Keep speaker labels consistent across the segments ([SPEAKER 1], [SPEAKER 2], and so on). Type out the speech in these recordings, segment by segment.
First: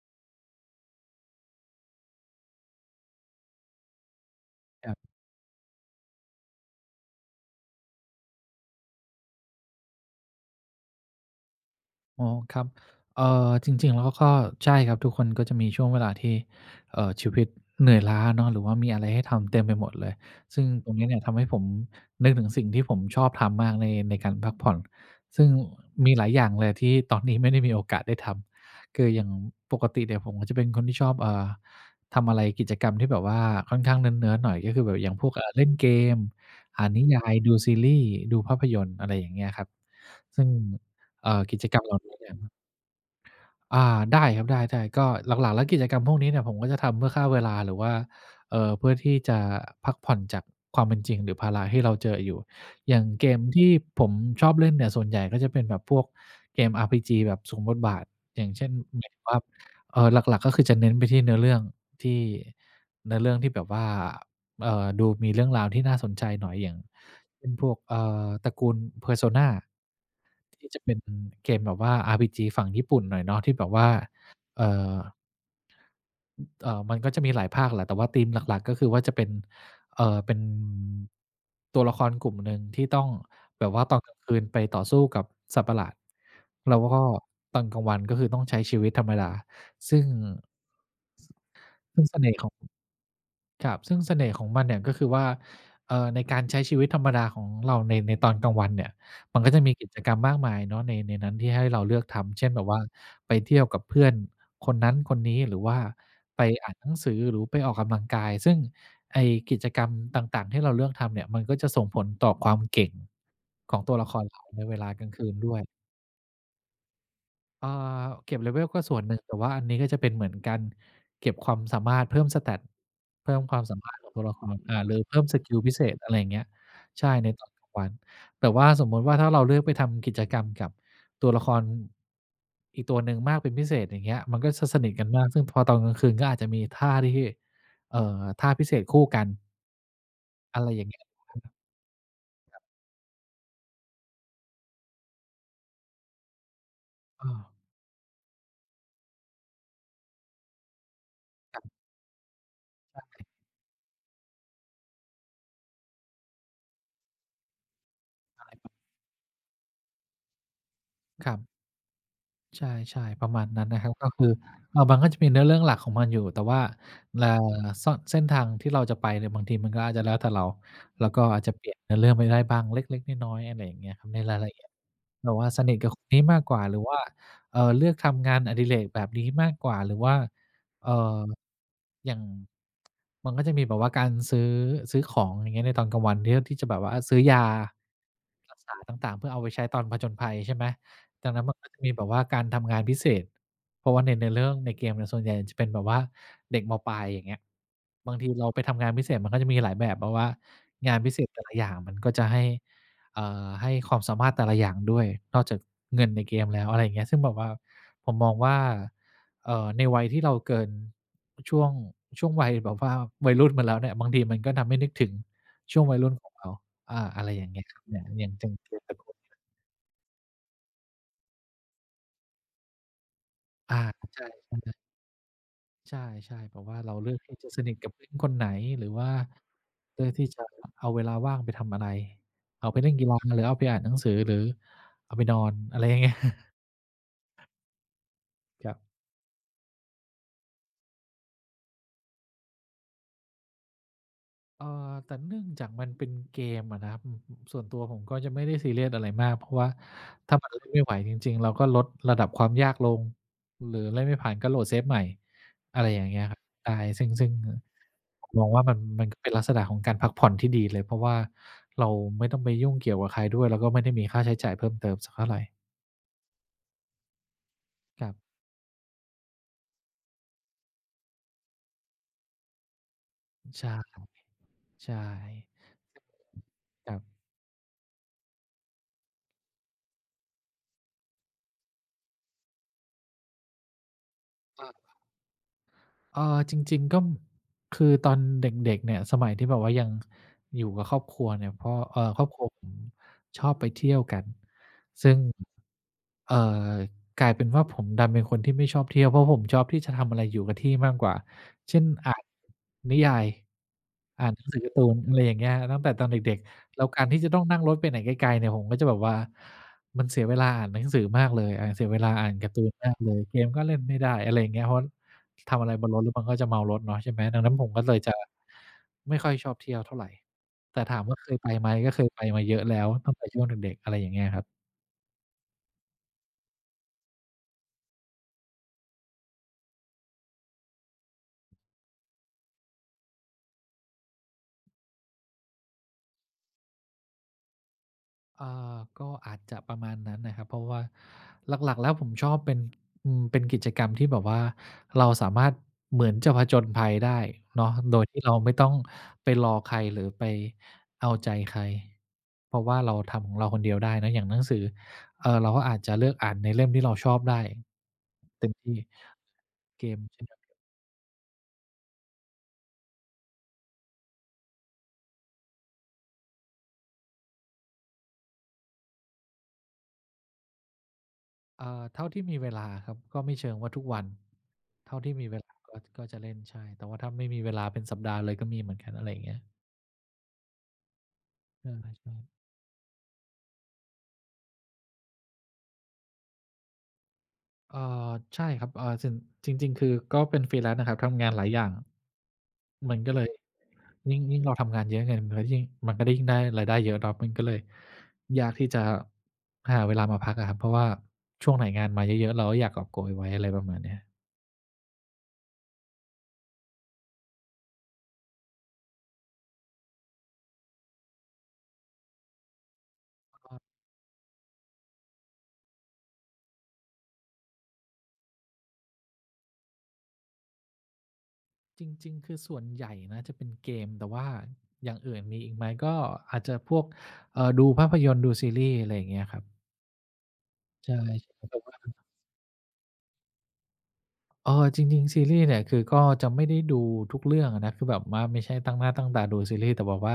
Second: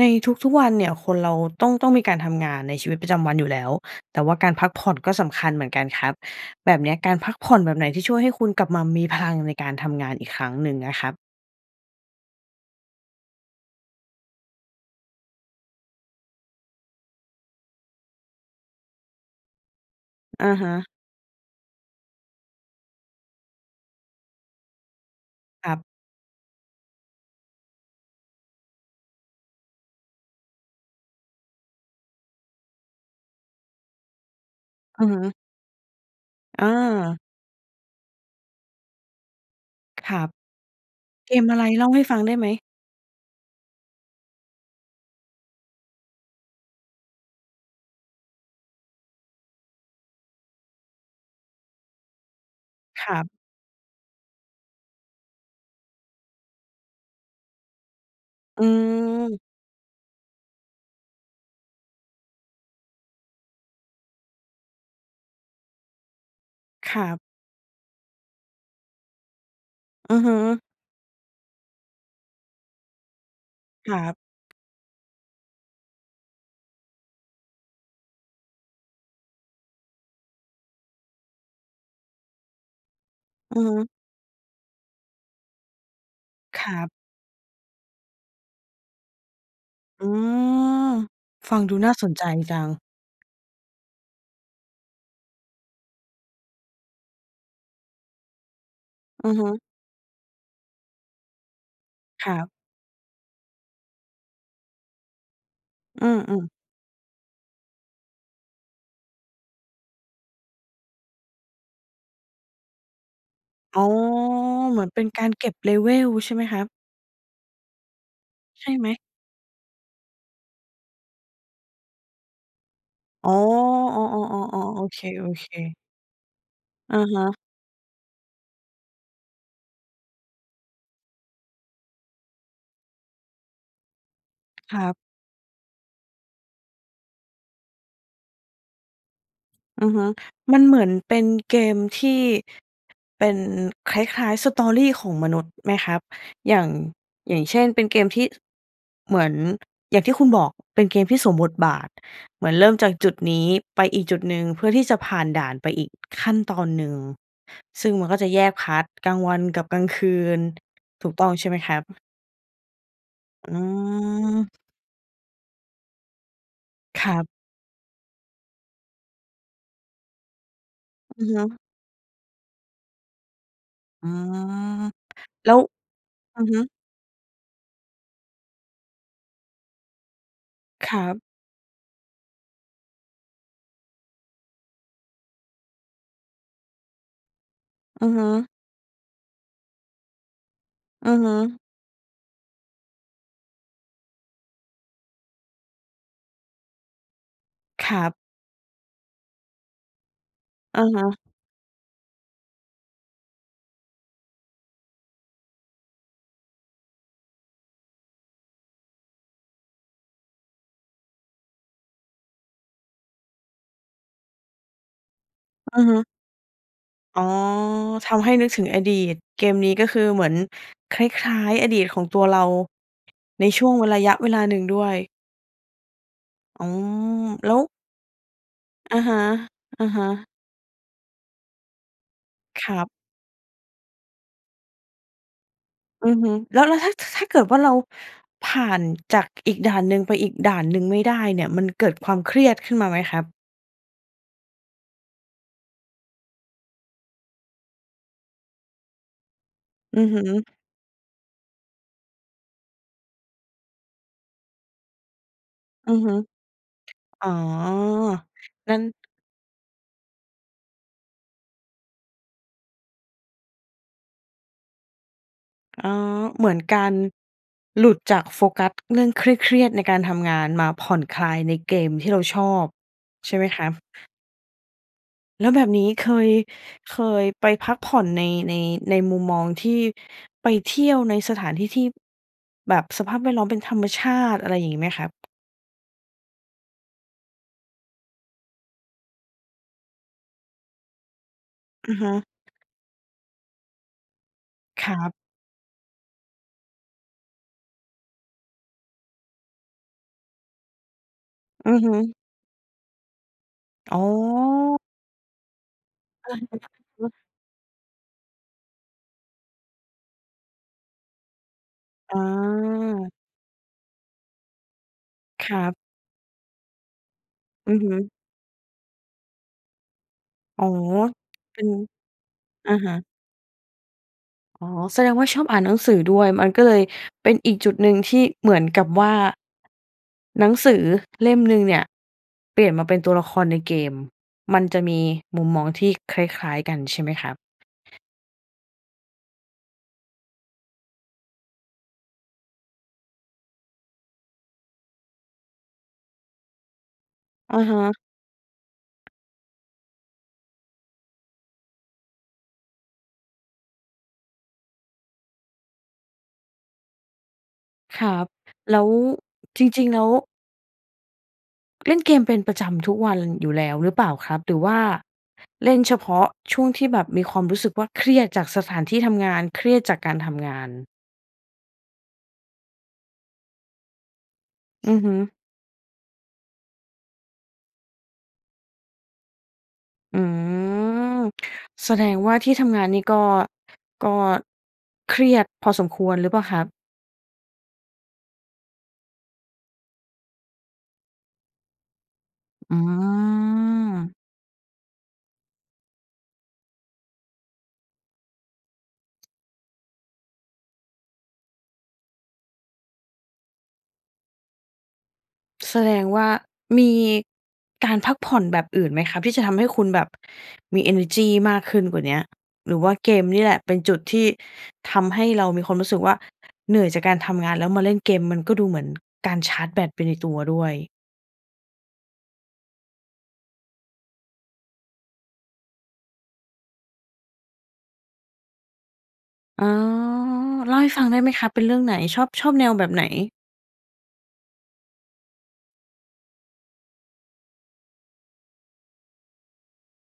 [SPEAKER 1] ในทุก ๆ วันเนี่ย คนเราต้อง ต้องมีการทำงานในชีวิตประจำวันอยู่แล้ว แต่ว่าการพักผ
[SPEAKER 2] ค
[SPEAKER 1] ่อ
[SPEAKER 2] รับ
[SPEAKER 1] นก็สำคัญเหมือนกันครับ แบบเนี้ยการพักผ่อนแบบไหนที่ช่วยให้คุณกลับมามี พลังในการทำงานอีกครั้งหนึ่งนะครับ?
[SPEAKER 2] อ๋อ ครับ เอ่อ จริง ๆ แล้วก็ใช่ครับ ทุกคนก็จะมีช่วงเวลาที่ เออ ชีวิตเหนื่อยล้าเนาะ หรือว่ามีอะไรให้ทำเต็มไปหมดเลย
[SPEAKER 1] อะ
[SPEAKER 2] ซึ่
[SPEAKER 1] ฮ
[SPEAKER 2] ง
[SPEAKER 1] ะ
[SPEAKER 2] ตรงนี้เนี่ยทำให้ผมนึกถึงสิ่งที่ผมชอบทำมากใน ในการพักผ่อน ซึ่ง
[SPEAKER 1] ครับ
[SPEAKER 2] มีหลายอย่างเลยที่ตอนนี้ไม่ได้มีโอกาสได้ทำ คืออย่างปกติเนี่ยผมก็จะเป็นคนที่ชอบ อ่า ทำอะไร กิจกรรมที่แบบว่าค่อนข้างเนิร์ด ๆ หน่อย ก็คือแบบ
[SPEAKER 1] อื
[SPEAKER 2] อย
[SPEAKER 1] อ
[SPEAKER 2] ่า
[SPEAKER 1] ฮ
[SPEAKER 2] ง พว
[SPEAKER 1] ึ
[SPEAKER 2] ก อ่า เล่นเกม
[SPEAKER 1] อ
[SPEAKER 2] อ่านนิย
[SPEAKER 1] า
[SPEAKER 2] าย ดูซีรีส์ ดูภาพยนตร์ อะไรอย่างเงี้ยครับ
[SPEAKER 1] ครับ
[SPEAKER 2] ซึ่ง เอ
[SPEAKER 1] เ
[SPEAKER 2] ่
[SPEAKER 1] ก
[SPEAKER 2] อ
[SPEAKER 1] ม
[SPEAKER 2] ก
[SPEAKER 1] อ
[SPEAKER 2] ิ
[SPEAKER 1] ะไร?
[SPEAKER 2] จกรร
[SPEAKER 1] เ
[SPEAKER 2] ม
[SPEAKER 1] ล่
[SPEAKER 2] เ
[SPEAKER 1] า
[SPEAKER 2] หล่
[SPEAKER 1] ใ
[SPEAKER 2] า
[SPEAKER 1] ห้
[SPEAKER 2] นี
[SPEAKER 1] ฟ
[SPEAKER 2] ้
[SPEAKER 1] ัง
[SPEAKER 2] เน
[SPEAKER 1] ไ
[SPEAKER 2] ี่
[SPEAKER 1] ด
[SPEAKER 2] ย
[SPEAKER 1] ้ไหม?
[SPEAKER 2] อา ได้ครับ ได้ ๆ ก็หลัก ๆ แล้วกิจกรรมพวกนี้เนี่ยผมก็จะทำเพื่อฆ่าเวลา หรือว่า เอ่อ เพื่อที่จะพักผ่อนจากความเป็นจริง หรือภาระที่เราเจออยู่ อย่า
[SPEAKER 1] ค
[SPEAKER 2] ง
[SPEAKER 1] รั
[SPEAKER 2] เ
[SPEAKER 1] บ
[SPEAKER 2] กมที่ผมชอบเล่นเนี่ย ส่วนใหญ่ก็จะเป็นแบบพวกเกม RPG แบบสวมบทบาท อย่างเ
[SPEAKER 1] อ
[SPEAKER 2] ช
[SPEAKER 1] ื
[SPEAKER 2] ่น
[SPEAKER 1] ม
[SPEAKER 2] เออ หลัก ๆ ก็คือจะเน้นไปที่ เนื้อเรื่องที่เนื้อเรื่องที่แบบว่า เอ่อ ดูมีเรื่องราวที่น่าสนใจหน่อย อย่าง
[SPEAKER 1] ครับ
[SPEAKER 2] เป็นพวก เอ่อ ตระกูล Persona
[SPEAKER 1] อือฮึ
[SPEAKER 2] ที่จะเป็นเกมแบบว่า RPG ฝั่งญี่ปุ่นหน่อยเนาะ ที่แบบว่า
[SPEAKER 1] ครับ
[SPEAKER 2] เอ่อ อ เอ่อ มันก็จะมีหลายภาคแหละ แต่ว่าธีมหลัก ๆ ก็คือว่าจะเป็น เอ่อ เป็น ตัวละครกลุ่มหนึ่งที่ต้อง
[SPEAKER 1] อื
[SPEAKER 2] แบ
[SPEAKER 1] อฮ
[SPEAKER 2] บว่า
[SPEAKER 1] ึ
[SPEAKER 2] ตอนกลางคืนไปต่อสู้กับสัตว์ประหลาด
[SPEAKER 1] ค
[SPEAKER 2] แ
[SPEAKER 1] ร
[SPEAKER 2] ล้ว
[SPEAKER 1] ับ
[SPEAKER 2] ก็ตอนกลางวันก็คือต้องใช้ชีวิตธรรมดา ซึ่
[SPEAKER 1] อ
[SPEAKER 2] ง
[SPEAKER 1] ือ ฟังดูน่า
[SPEAKER 2] ซึ่
[SPEAKER 1] ส
[SPEAKER 2] ง
[SPEAKER 1] น
[SPEAKER 2] เส
[SPEAKER 1] ใจ
[SPEAKER 2] น่ห์ขอ
[SPEAKER 1] จ
[SPEAKER 2] ง
[SPEAKER 1] ัง
[SPEAKER 2] ครับ ซึ่งเสน่ห์ของมันเนี่ยก็คือว่า เอ่อ ในการใช้ชีวิตธรรมดาของเราใน ในตอนกลางวันเนี่ย
[SPEAKER 1] อะ
[SPEAKER 2] มัน
[SPEAKER 1] ฮ
[SPEAKER 2] ก็
[SPEAKER 1] ะ
[SPEAKER 2] จะมีกิจกรรมมากมายเนาะใน ในนั้นที่ให้เราเลือกท
[SPEAKER 1] ครั
[SPEAKER 2] ำ เช
[SPEAKER 1] บ
[SPEAKER 2] ่น แบบว่าไปเที่ยวกับเพื่อนคนนั้นคนนี้ หรือว่า
[SPEAKER 1] อื
[SPEAKER 2] ไป
[SPEAKER 1] ม ๆ
[SPEAKER 2] อ่านหนังสือ หรู ไปออกกำลังกาย ซึ่งไอ้กิจกรรมต่าง ๆ ที่เราเลือกทำเนี่ย มันก็จะส่งผลต่อความเก่งขอ
[SPEAKER 1] อ๋
[SPEAKER 2] ง
[SPEAKER 1] อ
[SPEAKER 2] ตัวละครเราในเว
[SPEAKER 1] เหมื
[SPEAKER 2] ล
[SPEAKER 1] อ
[SPEAKER 2] า
[SPEAKER 1] นเป
[SPEAKER 2] ก
[SPEAKER 1] ็
[SPEAKER 2] ล
[SPEAKER 1] น
[SPEAKER 2] างค
[SPEAKER 1] ก
[SPEAKER 2] ื
[SPEAKER 1] าร
[SPEAKER 2] น
[SPEAKER 1] เก
[SPEAKER 2] ด
[SPEAKER 1] ็
[SPEAKER 2] ้
[SPEAKER 1] บ
[SPEAKER 2] วย
[SPEAKER 1] level ใช่ไหมครับ?
[SPEAKER 2] อา เก็บเลเว
[SPEAKER 1] ใช
[SPEAKER 2] ล
[SPEAKER 1] ่
[SPEAKER 2] ก็
[SPEAKER 1] ไหม?
[SPEAKER 2] ส่วนหนึ่ง แต่ว่าอันนี้ก็จะเป็นเหมือนการเก็บความสามารถเพิ่ม Stat เ
[SPEAKER 1] อ
[SPEAKER 2] พ
[SPEAKER 1] ๋อ
[SPEAKER 2] ิ่มความสามารถของตัวละค
[SPEAKER 1] ๆ ๆ ๆ
[SPEAKER 2] ร อ่า
[SPEAKER 1] ๆ โอ
[SPEAKER 2] หร
[SPEAKER 1] เ
[SPEAKER 2] ื
[SPEAKER 1] ค
[SPEAKER 2] อเพิ่ม
[SPEAKER 1] โอ
[SPEAKER 2] ส
[SPEAKER 1] เ
[SPEAKER 2] กิลพิ
[SPEAKER 1] ค
[SPEAKER 2] เศษ อะไรอย่างเงี้ย
[SPEAKER 1] อะ
[SPEAKER 2] ใช่
[SPEAKER 1] ฮ
[SPEAKER 2] ใน
[SPEAKER 1] ะ
[SPEAKER 2] ตอนกลางวัน แต่ว่าสมมุติว่า ถ้าเราเลือกไปทำกิจกรรมกับตัวละคร อีกตัวหนึ่งมากเป็นพิเศษ อย่างเงี้ย มันก็จะ
[SPEAKER 1] ค
[SPEAKER 2] ส
[SPEAKER 1] รั
[SPEAKER 2] นิท
[SPEAKER 1] บ
[SPEAKER 2] กันมาก ซึ่งพอตอนกลางคืนก็อาจจะมีท่าที่ เอ่อ ท่าพิเศษคู่กัน
[SPEAKER 1] อือฮึ ม
[SPEAKER 2] อ
[SPEAKER 1] ั
[SPEAKER 2] ะ
[SPEAKER 1] น
[SPEAKER 2] ไร
[SPEAKER 1] เหม
[SPEAKER 2] อย่
[SPEAKER 1] ื
[SPEAKER 2] า
[SPEAKER 1] อ
[SPEAKER 2] ง
[SPEAKER 1] น
[SPEAKER 2] เงี้ย
[SPEAKER 1] เป็นเกมที่
[SPEAKER 2] ครับ
[SPEAKER 1] เป็นคล้าย ๆ Story ของมนุษย์ไหมครับ อย่าง อย่าง
[SPEAKER 2] เออ
[SPEAKER 1] เช่น เป็นเกมที่ เหมือนอย่างที่คุณบอก เป็นเกมที่สวมบท
[SPEAKER 2] ครับ
[SPEAKER 1] บาท เหมือนเริ่มจาก
[SPEAKER 2] ใ
[SPEAKER 1] จุด
[SPEAKER 2] ช่
[SPEAKER 1] นี้ ไปอีกจุดหนึ่ง เพื่อที่จะผ่านด่านไปอีกขั้นตอนหนึ่ง ซึ่งมันก็จะแยกพาร์ต กลางวันกับกลางคืน ถูกต
[SPEAKER 2] ค
[SPEAKER 1] ้อ
[SPEAKER 2] ร
[SPEAKER 1] ง
[SPEAKER 2] ับ
[SPEAKER 1] ใช่ไหมครับ?
[SPEAKER 2] ใช่ ๆ ประมาณ
[SPEAKER 1] อื
[SPEAKER 2] นั้นนะครับ ก็คือ
[SPEAKER 1] ม
[SPEAKER 2] อะ มันก็จะมีเนื้อเรื่องหลักของมันอยู่ แต่ว่า
[SPEAKER 1] ครั
[SPEAKER 2] เอ่
[SPEAKER 1] บ
[SPEAKER 2] อ ซ่อน เส้นทางที่เราจะไปเนี่ย บางทีมันก็อาจจะแล้วแต่เรา เราก
[SPEAKER 1] อ
[SPEAKER 2] ็
[SPEAKER 1] ือฮ
[SPEAKER 2] อาจจะ
[SPEAKER 1] ึ
[SPEAKER 2] เปลี่ยนเนื้อเรื่องไปได้บ้าง เล็ก ๆ น้อย ๆ อะไรอย่างเงี้ย
[SPEAKER 1] อื
[SPEAKER 2] ในรายละเอียด
[SPEAKER 1] ม
[SPEAKER 2] แบบว่
[SPEAKER 1] แ
[SPEAKER 2] า
[SPEAKER 1] ล้
[SPEAKER 2] ส
[SPEAKER 1] ว
[SPEAKER 2] นิทกับคนนี้ม
[SPEAKER 1] อ
[SPEAKER 2] า
[SPEAKER 1] ื
[SPEAKER 2] ก
[SPEAKER 1] อ
[SPEAKER 2] ก
[SPEAKER 1] ฮ
[SPEAKER 2] ว่า
[SPEAKER 1] ึ
[SPEAKER 2] หรือว่า เอ่อ เลือกทำงานอดิเรกแบบนี้มากกว่า หรือว่า
[SPEAKER 1] ค
[SPEAKER 2] เอ่
[SPEAKER 1] รับ
[SPEAKER 2] อ อย่าง มันก็จะมีแบบว่า การซื้อ ซื้อของอย่างเงี้ย ในตอนกลางเนี้ย ที่จะแบบว่าอะ ซื้อยา
[SPEAKER 1] อือฮึ
[SPEAKER 2] รักษาต่าง ๆ เพื่อเอาไปใช้ตอนผจญภัย ใช่ไหม
[SPEAKER 1] อือ
[SPEAKER 2] ด
[SPEAKER 1] ฮ
[SPEAKER 2] ังนั้นมั
[SPEAKER 1] ึ
[SPEAKER 2] นก็จะมีแบบว่า การทำงานพิเศษ เพราะว่าในเรื่องในเกมเนี่ย ส่วนใหญ่จะเป็นแบบว่า เด็ก ม.ปลาย อย่างเงี้ย
[SPEAKER 1] ครั
[SPEAKER 2] บ
[SPEAKER 1] บ
[SPEAKER 2] างทีเราไปทำงานพิเศษ มันก็จะมีหลายแบบ แบบว่า
[SPEAKER 1] อะ
[SPEAKER 2] งาน
[SPEAKER 1] ฮ
[SPEAKER 2] พิ
[SPEAKER 1] ะ
[SPEAKER 2] เศษแต่ละอย่างมันก็จะให้ เอ่อ ให้ความสามารถแต่ละอย่างด้วย นอกจากเงินในเกมแล้ว อะไรอย่างเงี้ย ซึ่งแบบว่า ผมมองว่า เออ ในวัยที่เราเกิน ช่วง ช่วงวัยแบบว่าวัยรุ่นมาแล้วเนี่ย บางทีมันก็ทำให้นึกถึง
[SPEAKER 1] อ
[SPEAKER 2] ช่ว
[SPEAKER 1] ะ
[SPEAKER 2] ง
[SPEAKER 1] ฮ
[SPEAKER 2] วัย
[SPEAKER 1] ะ
[SPEAKER 2] รุ่นของเรา อ่า
[SPEAKER 1] อ
[SPEAKER 2] อ
[SPEAKER 1] ๋
[SPEAKER 2] ะ
[SPEAKER 1] อ
[SPEAKER 2] ไรอย่างเงี้ย
[SPEAKER 1] ทำให้นึกถึงอดีต เกมนี้ก็คือเหมือนคล้าย ๆ อดีตของตัวเรา ในช่ว
[SPEAKER 2] อ
[SPEAKER 1] ง
[SPEAKER 2] า
[SPEAKER 1] ระยะ
[SPEAKER 2] ใช่
[SPEAKER 1] เวลาหนึ่ง
[SPEAKER 2] ๆ
[SPEAKER 1] ด
[SPEAKER 2] ๆ
[SPEAKER 1] ้วย
[SPEAKER 2] ใช่ ๆ แบ
[SPEAKER 1] อ๋
[SPEAKER 2] บ
[SPEAKER 1] อ
[SPEAKER 2] ว่าเราเลือกที่จะ
[SPEAKER 1] แล้
[SPEAKER 2] ส
[SPEAKER 1] ว
[SPEAKER 2] นิทกับเพื่อนคนไหน หรือ
[SPEAKER 1] อะ
[SPEAKER 2] ว่า
[SPEAKER 1] ฮะ อะ
[SPEAKER 2] เล
[SPEAKER 1] ฮ
[SPEAKER 2] ือกที
[SPEAKER 1] ะ
[SPEAKER 2] ่จะ เอาเวลาว่างไปทำอะไร เอ
[SPEAKER 1] ค
[SPEAKER 2] า
[SPEAKER 1] ร
[SPEAKER 2] ไป
[SPEAKER 1] ั
[SPEAKER 2] เ
[SPEAKER 1] บ
[SPEAKER 2] ล่นกีฬา หรือเอาไปอ่านหนังสือ หรือเอาไปนอน อะไรอย่างเง
[SPEAKER 1] อ
[SPEAKER 2] ี้
[SPEAKER 1] ื
[SPEAKER 2] ย
[SPEAKER 1] อฮึ แล้ว แล้วถ้า ถ ถ้าเกิดว่าเราผ
[SPEAKER 2] ค
[SPEAKER 1] ่
[SPEAKER 2] รั
[SPEAKER 1] า
[SPEAKER 2] บ
[SPEAKER 1] นจากอีกด่านหนึ่งไปอีกด่านหนึ่งไม่ได้เนี่ย มันเกิดความเครียดขึ้นมาไหมครับ?
[SPEAKER 2] เออ แต่เนื่องจากมันเป็นเกมอะนะครับ อ อ ส่วนตัวผมก็จะไม่ได้ซีเรียสอะไรมาก เพราะว่า
[SPEAKER 1] อือฮ
[SPEAKER 2] ถ้า
[SPEAKER 1] ึ
[SPEAKER 2] มันเล่นไม่ไหวจริง ๆ เราก็ลดระดับความยากลง หรือเล่นไม่ผ่านก็โหลดเซฟใหม่ อะไร
[SPEAKER 1] อื
[SPEAKER 2] อย
[SPEAKER 1] อ
[SPEAKER 2] ่า
[SPEAKER 1] ฮ
[SPEAKER 2] งเง
[SPEAKER 1] ึ
[SPEAKER 2] ี้ยครับ ใช่ ซึ่ง ง ซึ
[SPEAKER 1] อ
[SPEAKER 2] ่
[SPEAKER 1] ๋อ
[SPEAKER 2] งผมมองว่าม
[SPEAKER 1] ง
[SPEAKER 2] ั
[SPEAKER 1] ั
[SPEAKER 2] น
[SPEAKER 1] ้น
[SPEAKER 2] มันก็เป็นลักษณะของการพักผ่อนที่ดีเลย เพราะว่าเราไม่ต้องไปยุ่งเกี่ยวกับใครด้วย แล้วก็ไม่ได้มีค่าใช้จ่ายเพิ่มเติมสักเท่าไร
[SPEAKER 1] อ๋อ เหมือนการหลุด
[SPEAKER 2] ครั
[SPEAKER 1] จ
[SPEAKER 2] บ
[SPEAKER 1] ากโฟกัส เรื่องเครียด ๆ ในการทำงานมาผ่อนคลายในเกมที่เราชอบ ใช่ไหม
[SPEAKER 2] อ
[SPEAKER 1] ค
[SPEAKER 2] ใ
[SPEAKER 1] ร
[SPEAKER 2] ช
[SPEAKER 1] ั
[SPEAKER 2] ่
[SPEAKER 1] บ?
[SPEAKER 2] ใช่
[SPEAKER 1] แล้วแบบนี้เคย
[SPEAKER 2] ค
[SPEAKER 1] เค
[SPEAKER 2] รับ
[SPEAKER 1] ยไปพักผ่อนใน ใน ในมุมมองที่ ไปเที่ยวในสถานที่ที่แบบสภาพแวดล้อมเป็นธรรมชาติ อะไรอ
[SPEAKER 2] อ
[SPEAKER 1] ย่าง
[SPEAKER 2] า
[SPEAKER 1] งี้ไหมครับ?
[SPEAKER 2] เออ จริง ๆ ก็ คือตอนเด็ก ๆ เนี่ยสมัยที่แบบว่ายัง ก อยู่กับครอบครัวเนี่ย พอ
[SPEAKER 1] อ
[SPEAKER 2] เ
[SPEAKER 1] ือ
[SPEAKER 2] ออ
[SPEAKER 1] ฮึ
[SPEAKER 2] ครอบครัวผมชอบไปเที่ยวกัน
[SPEAKER 1] ครั
[SPEAKER 2] ซึ่
[SPEAKER 1] บ
[SPEAKER 2] ง เอ่อ กลายเป็นว่าผมดันเป็นคนที่ไม่ชอบเที่ยว เพราะผมชอบที่จะทำอะไรอยู่กับที่มากกว่า
[SPEAKER 1] อื
[SPEAKER 2] เช
[SPEAKER 1] อ
[SPEAKER 2] ่น
[SPEAKER 1] ฮ
[SPEAKER 2] อ่า
[SPEAKER 1] ึ
[SPEAKER 2] นนิยาย
[SPEAKER 1] อ๋
[SPEAKER 2] อ่านหนังสือการ์
[SPEAKER 1] อ
[SPEAKER 2] ตูน อะไรอย่างเงี้ย ตั้งแต่ตอนเด
[SPEAKER 1] อ
[SPEAKER 2] ็
[SPEAKER 1] ื
[SPEAKER 2] ก
[SPEAKER 1] อ
[SPEAKER 2] ๆ แล้วก
[SPEAKER 1] ฮ
[SPEAKER 2] า
[SPEAKER 1] ึ
[SPEAKER 2] ร
[SPEAKER 1] ๆ
[SPEAKER 2] ที่จะต้องนั่งรถไปไหนไกล ๆ เนี่ย ผมก็จะแบบว่า มันเสียเวลาอ่านหนังสือมากเลย อา เสียเวลา
[SPEAKER 1] อ
[SPEAKER 2] อ่านการ์ตูนมากเล
[SPEAKER 1] า
[SPEAKER 2] ย เกมก็เล่นไม่ได้ อะไรอย่างเงี้ย เพราะว่า
[SPEAKER 1] ค
[SPEAKER 2] ท
[SPEAKER 1] รั
[SPEAKER 2] ำอะไร
[SPEAKER 1] บ
[SPEAKER 2] บนรถแล้วมันก็จะเมารถเนาะ ใช่ไหม ดังนั้นผ
[SPEAKER 1] อ
[SPEAKER 2] ม
[SPEAKER 1] ื
[SPEAKER 2] ก
[SPEAKER 1] อ
[SPEAKER 2] ็
[SPEAKER 1] ฮ
[SPEAKER 2] เลย
[SPEAKER 1] ึ
[SPEAKER 2] จะไม่ค่อยชอบเที่ยวเท่าไร
[SPEAKER 1] อ๋อ
[SPEAKER 2] แต่ถามว่าเคยไป
[SPEAKER 1] เป็
[SPEAKER 2] ไหม
[SPEAKER 1] น
[SPEAKER 2] ก็เคยไปมาเยอะ
[SPEAKER 1] อ
[SPEAKER 2] แล
[SPEAKER 1] ะ
[SPEAKER 2] ้ว
[SPEAKER 1] ฮะ
[SPEAKER 2] ตั้งแต่ช่วงเด็ก ๆ อะไรอย่างเงี้ยครับ
[SPEAKER 1] อ๋อ แสดงว่าชอบอ่านหนังสือด้วย มันก็เลยเป็นอีกจุดหนึ่งที่เหมือนกับว่า หนังสือเล่มหนึ่งเนี่ย เปลี่ยนมาเป็นตัวละครในเกม มันจะมีมุมมองที่คล้าย ๆ กันใช่ไหมครับ?
[SPEAKER 2] อ่า ก็อาจจะประมาณนั้นนะครับ เพราะว่าหลัก ๆ แล้วผมชอบเป็น อืม เป็นกิจกรรมที่แบบว่าเราสามารถ เหมือนจะผจญภัยได้
[SPEAKER 1] อ
[SPEAKER 2] เ
[SPEAKER 1] ะ
[SPEAKER 2] นาะ
[SPEAKER 1] ฮะ
[SPEAKER 2] โดยที่เราไม่ต้องไปรอใคร หรือไปเอาใจใคร เพราะว่าเราทำของเราคนเดียวได้เนอะ อย่างหนังสือ เอ่อ เราก็อาจจะเลือกอ่านในเล่มที่เราชอบได้
[SPEAKER 1] ครับ
[SPEAKER 2] เต็มที่
[SPEAKER 1] แล้ว จ
[SPEAKER 2] เก
[SPEAKER 1] ริง ๆ แ
[SPEAKER 2] ม
[SPEAKER 1] ล้ว
[SPEAKER 2] ใช่ไหม
[SPEAKER 1] เล่น เกมเป็นประจำทุกวันอยู่แล้วหรือเปล่าครับ หรือว่า เล่นเฉพาะช่วงที่แบบมีความรู้สึกว่าเครียดจากสถานที่ทำงาน เครียดจากการทำงาน
[SPEAKER 2] อ่า เท่าที่มีเวลาครับ ก็ไม่เชิงว่าทุกวัน เ
[SPEAKER 1] อ
[SPEAKER 2] ท
[SPEAKER 1] ื
[SPEAKER 2] ่า
[SPEAKER 1] อ
[SPEAKER 2] ท
[SPEAKER 1] ฮ
[SPEAKER 2] ี่
[SPEAKER 1] ึ
[SPEAKER 2] มีเวลา ก็ ก็จะเล่น ใช่ แต่ว่าถ้าไม่มีเวลาเป็นสัปดาห์เลยก็มีเหมือนกัน อะไรอย่างเงี้ย
[SPEAKER 1] อืม
[SPEAKER 2] เออ
[SPEAKER 1] แส
[SPEAKER 2] ใ
[SPEAKER 1] ด
[SPEAKER 2] ช
[SPEAKER 1] ง
[SPEAKER 2] ่
[SPEAKER 1] ว่าที่ทำงานนี่ก็ ก็เครียดพอสมควรหรือเปล่าครับ?
[SPEAKER 2] เออ ใช่ครับ เอ่อ ส จริง ๆ คือ ก็เป็น Freelance นะครับ ทำงานหลายอย่าง
[SPEAKER 1] อื
[SPEAKER 2] มันก็เลย ย
[SPEAKER 1] ม
[SPEAKER 2] ิ่ง ยิ่งเราทำงานเยอะไง เงินมันก็เลยยิ่ง มันก็ได้ ยิ่งได้รายได้เยอะครับ มันก็เลยยากที่จะหาเวลามาพักอะครับ เพราะว่าช่วงไหนงานมาเยอะ ๆ เราก็อยากกอบโกยไว้ อะไรประมาณเนี้ย
[SPEAKER 1] แสดงว่ามี การพักผ่อนแบบอื่นไหมครับ? ที่จะทำให้คุณแบบ มีเอเนอร์จีมากขึ้นกว่าเนี้ย หรือว่าเกมนี่แหละเป็นจุดที่ทำให้เรามีความรู้สึกว่า เหนื่อยจากการทำงานแล้วมาเล่นเกม มันก็ดูเหมือน การชาร์จแบตไปในตัวด้วย
[SPEAKER 2] จริง ๆ คือส่วนใหญ่นะจะเป็นเกม แต่ว่าอย่างอื่นมีอีกไหม ก็อาจจะพวก เอ่อ ดูภาพยนตร์ ดูซีรีส์ อะไรเงี้ยครับ
[SPEAKER 1] อ๋อ เล่าใ
[SPEAKER 2] ใ
[SPEAKER 1] ห
[SPEAKER 2] ช
[SPEAKER 1] ้
[SPEAKER 2] ่
[SPEAKER 1] ฟังได้ไหมครับ
[SPEAKER 2] แต่
[SPEAKER 1] เป็น
[SPEAKER 2] ว
[SPEAKER 1] เรื
[SPEAKER 2] ่
[SPEAKER 1] ่องไห
[SPEAKER 2] า
[SPEAKER 1] น ชอบ ชอบแนวแบบไหน?
[SPEAKER 2] อา จริง ๆ ซีรี่ส์เนี่ย คือก็จะไม่ได้ดูทุกเรื่องอะนะ คือแบบว่าไม่ใช่ตั้งหน้าตั้งตาดูซีรี่ส์ แต่บอกว่า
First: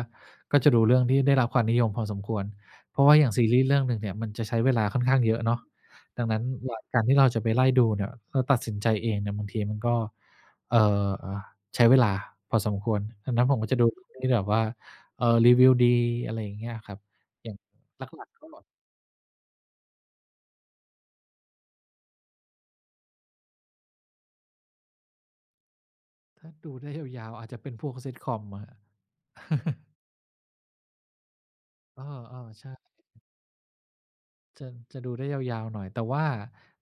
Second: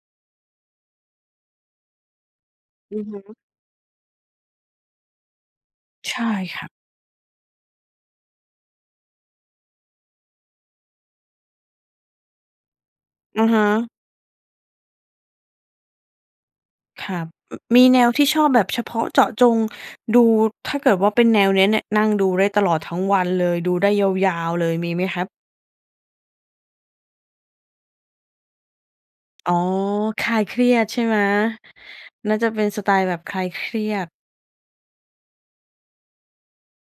[SPEAKER 2] ก็จะดูเรื่องที่ได้รับความนิยมพอสมควร เ
[SPEAKER 1] อ
[SPEAKER 2] พร
[SPEAKER 1] ื
[SPEAKER 2] า
[SPEAKER 1] อ
[SPEAKER 2] ะว่
[SPEAKER 1] ฮ
[SPEAKER 2] าอย่าง
[SPEAKER 1] ึ
[SPEAKER 2] ซีรีส์เรื่องหนึ่งเนี่ยมันจะใช้เวลาค่อนข้างเยอะเนาะ
[SPEAKER 1] ใช
[SPEAKER 2] ดั
[SPEAKER 1] ่
[SPEAKER 2] งนั้น
[SPEAKER 1] คร
[SPEAKER 2] อ
[SPEAKER 1] ั
[SPEAKER 2] ย
[SPEAKER 1] บ
[SPEAKER 2] ่างการที่เราจะไปไล่ดูเนี่ยเราตัดสินใจเองเนี่ย บางทีมันก็ เอ่อ อ่า ใช้เวลาพอสมควร ดังน
[SPEAKER 1] อ
[SPEAKER 2] ั้
[SPEAKER 1] ะ
[SPEAKER 2] นผ
[SPEAKER 1] ฮ
[SPEAKER 2] มก็จะดู
[SPEAKER 1] ะ
[SPEAKER 2] เรื่องที่แบบว่า เอ่อ รีวิวดี อะไรอย่างเงี้ยครับ
[SPEAKER 1] ครับ
[SPEAKER 2] อย่า
[SPEAKER 1] อ
[SPEAKER 2] ง
[SPEAKER 1] มีแน
[SPEAKER 2] ห
[SPEAKER 1] วท
[SPEAKER 2] ล
[SPEAKER 1] ี
[SPEAKER 2] ั
[SPEAKER 1] ่
[SPEAKER 2] ก
[SPEAKER 1] ช
[SPEAKER 2] ๆ ก
[SPEAKER 1] อ
[SPEAKER 2] ็
[SPEAKER 1] บ
[SPEAKER 2] โหล
[SPEAKER 1] แบ
[SPEAKER 2] ด
[SPEAKER 1] บเฉพาะเจาะจงดู ถ้าเกิดว่าเป็นแนวเนี้ยเนี่ย นั่งดูได้ตลอดทั้งวันเลย ดูได้ยาว ๆ เลย มีไหมครับ?
[SPEAKER 2] ถ้าดูได้ยาว ๆ อาจจะเป็นพวก Sitcom อะครับ
[SPEAKER 1] อ๋อ คลายเครียดใช่ไหม
[SPEAKER 2] เอ
[SPEAKER 1] น่าจ
[SPEAKER 2] อ
[SPEAKER 1] ะเ
[SPEAKER 2] ๆ
[SPEAKER 1] ป
[SPEAKER 2] ใ
[SPEAKER 1] ็
[SPEAKER 2] ช
[SPEAKER 1] น
[SPEAKER 2] ่
[SPEAKER 1] สไตล์แบบคลายเครียด
[SPEAKER 2] จะ จะดูได้ยาว ๆ หน่อย แต่ว่า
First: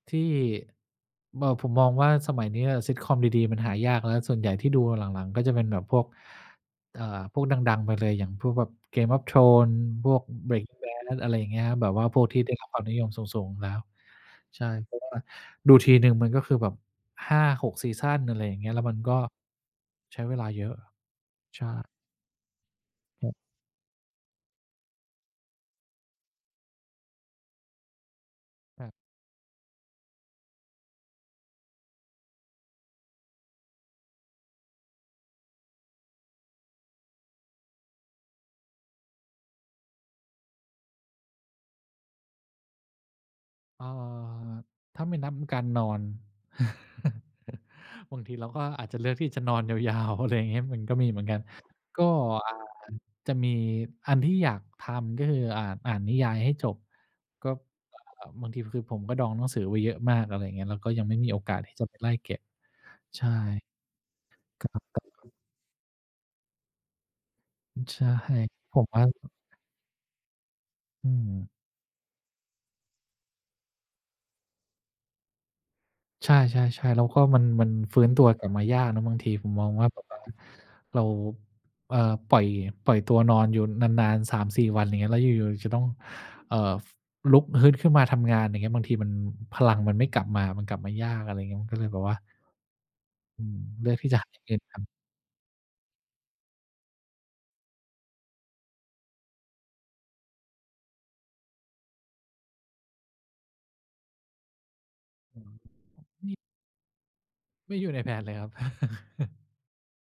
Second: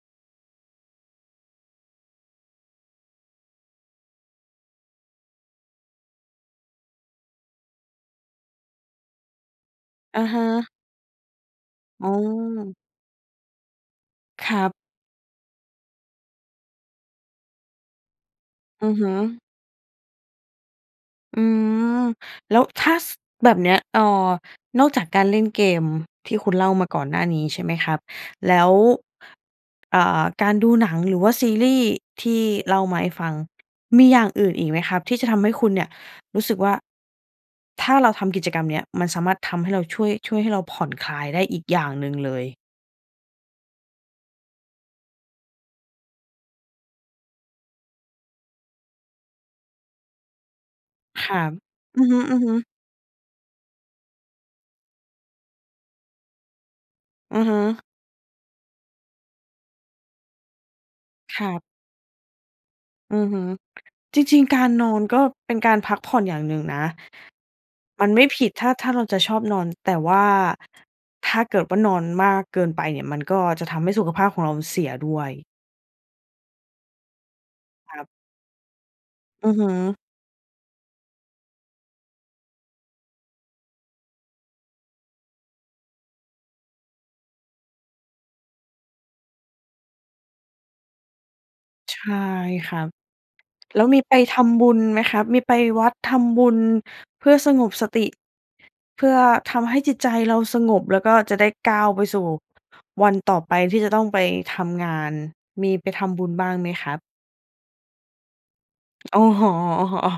[SPEAKER 2] ที่ เมอ ผมมองว่าสมัยเนี้ย Sitcom ดี ๆ มันหายากแล้ว ส่วนใหญ่ที่ดูหลัง ๆ ก็จะเป็นแบบพวก เอ่อ พวกดัง ๆ ไปเลย อย่างพวกแบบ Game of Thrones พว
[SPEAKER 1] อ
[SPEAKER 2] ก
[SPEAKER 1] ะฮะ
[SPEAKER 2] Breaking Bad อะไรอย่างเงี้ยครับ แบบว
[SPEAKER 1] อ
[SPEAKER 2] ่า
[SPEAKER 1] ๋อ
[SPEAKER 2] พวกที่ได้รับความนิยมสูง ๆ อยู่แล้ว
[SPEAKER 1] คร
[SPEAKER 2] ใช่
[SPEAKER 1] ับ
[SPEAKER 2] เพราะว่าดูทีหนึ่งมันก็คือแบบ 5-6 ซีซัน อะไรอย่างเงี้ย แล้
[SPEAKER 1] อ
[SPEAKER 2] ว
[SPEAKER 1] ื
[SPEAKER 2] มั
[SPEAKER 1] อ
[SPEAKER 2] น
[SPEAKER 1] ฮึ
[SPEAKER 2] ก็ ใช้เวลาเยอะ
[SPEAKER 1] อื
[SPEAKER 2] ใช่
[SPEAKER 1] ม แล้วถ้า ส
[SPEAKER 2] ครับ
[SPEAKER 1] แบบเนี้ย เอ่อ นอกจากการเล่นเกมที่คุณเล่ามาก่อนหน้านี้ ใช่ไหมครับ แล้ว
[SPEAKER 2] ครับ
[SPEAKER 1] อ่า การดูหนังหรือว่าซีรีส์ที่เล่ามาให้ฟัง มีอย่างอื่นอีกไหมครับ? ที่จะทำให้คุณเนี่ยรู้สึกว่า ถ้าเราทำกิจกรรมเนี้ย มันสามารถทำให้เรา ช่วย ช่วยให้เราผ่อนคลายได้อีกอย่างหนึ่งเลย
[SPEAKER 2] อ่า ถ้าไม่นับการนอน บางทีเราก็อาจจะเลือกที่จะนอนยาว ๆ อะไรอย่างเงี้ย มันก็มีเหมื
[SPEAKER 1] ค
[SPEAKER 2] อนก
[SPEAKER 1] ร
[SPEAKER 2] ั
[SPEAKER 1] ั
[SPEAKER 2] น
[SPEAKER 1] บ อ
[SPEAKER 2] ก
[SPEAKER 1] ื
[SPEAKER 2] ็
[SPEAKER 1] อฮ
[SPEAKER 2] อ่
[SPEAKER 1] ึ
[SPEAKER 2] า
[SPEAKER 1] ๆ
[SPEAKER 2] จะมีอันที่อยากทำ ก็คืออ่าน อ่านนิยายให้จบ
[SPEAKER 1] อือ
[SPEAKER 2] ก็
[SPEAKER 1] ฮึ
[SPEAKER 2] เอ่อ บางทีก็คือผมก็ดองหนังสือไว้เยอะมาก อะไรอย่างเงี้ย แล้วก็ยังไม่มีโอ
[SPEAKER 1] ครั
[SPEAKER 2] กาส
[SPEAKER 1] บ
[SPEAKER 2] ที่จะไปไล่เก็บ
[SPEAKER 1] อื
[SPEAKER 2] ใช
[SPEAKER 1] อ
[SPEAKER 2] ่
[SPEAKER 1] ฮึ จริง ๆ การนอนก็เป็นการพักผ่อนอย่างหนึ่งนะ
[SPEAKER 2] อ ใช
[SPEAKER 1] ม
[SPEAKER 2] ่
[SPEAKER 1] ันไม่ผิดถ้า
[SPEAKER 2] ผ
[SPEAKER 1] ถ
[SPEAKER 2] ม
[SPEAKER 1] ้า
[SPEAKER 2] ว
[SPEAKER 1] เร
[SPEAKER 2] ่า
[SPEAKER 1] าจะชอบนอน แต่ว่า
[SPEAKER 2] อื
[SPEAKER 1] ถ้า
[SPEAKER 2] ม
[SPEAKER 1] เกิดว่า นอนมากเกินไปเนี่ย มันก็จะทำให้ สุขภาพของเราเสียด้วย
[SPEAKER 2] ใช่ ๆ ๆ แล้วก็มัน มันฟ
[SPEAKER 1] ค
[SPEAKER 2] ื
[SPEAKER 1] ร
[SPEAKER 2] ้
[SPEAKER 1] ับ
[SPEAKER 2] นตัวกลับมายากเนาะ บางทีผ
[SPEAKER 1] อื
[SPEAKER 2] ม
[SPEAKER 1] อฮ
[SPEAKER 2] ม
[SPEAKER 1] ึ
[SPEAKER 2] องว่า แบบว่าเรา เอ่อ ปล่อย ปล่อยตัวนอนอยู่นาน ๆ 3-4 วัน อย่างเงี้ย แล้วอยู่ ๆ จะต้อง เอ่อ ลุกฮึดขึ้นมาทำงาน อย่างเงี้ย บางทีมัน พลังมันไม่กลับมา มันกลับมายาก อะไรเงี้ย ก็เลยแ
[SPEAKER 1] ใช
[SPEAKER 2] บบว
[SPEAKER 1] ่
[SPEAKER 2] ่า
[SPEAKER 1] ครับ
[SPEAKER 2] อืม
[SPEAKER 1] แล้
[SPEAKER 2] เล
[SPEAKER 1] ว
[SPEAKER 2] ือ
[SPEAKER 1] ม
[SPEAKER 2] ก
[SPEAKER 1] ี
[SPEAKER 2] ที่
[SPEAKER 1] ไป
[SPEAKER 2] จะหาอ
[SPEAKER 1] ท
[SPEAKER 2] ย่างอื่
[SPEAKER 1] ำ
[SPEAKER 2] น
[SPEAKER 1] บุ
[SPEAKER 2] ท
[SPEAKER 1] ญ
[SPEAKER 2] ำ
[SPEAKER 1] ไหมครับ? มีไปวัด ทำบุญ เพื่อสงบสติ เพื่อทำให้จิตใจเราสงบ แล้วก็จะได้ก้าวไปสู่วันต่อไปที่จะต้องไปทำงาน
[SPEAKER 2] อืม
[SPEAKER 1] มีไปทำบุ
[SPEAKER 2] ม
[SPEAKER 1] ญ
[SPEAKER 2] ีบ
[SPEAKER 1] บ้างไหมครับ?
[SPEAKER 2] ไม่อยู่ในแผนเลยครับ
[SPEAKER 1] โอ้โฮ โอ้โฮ โอ้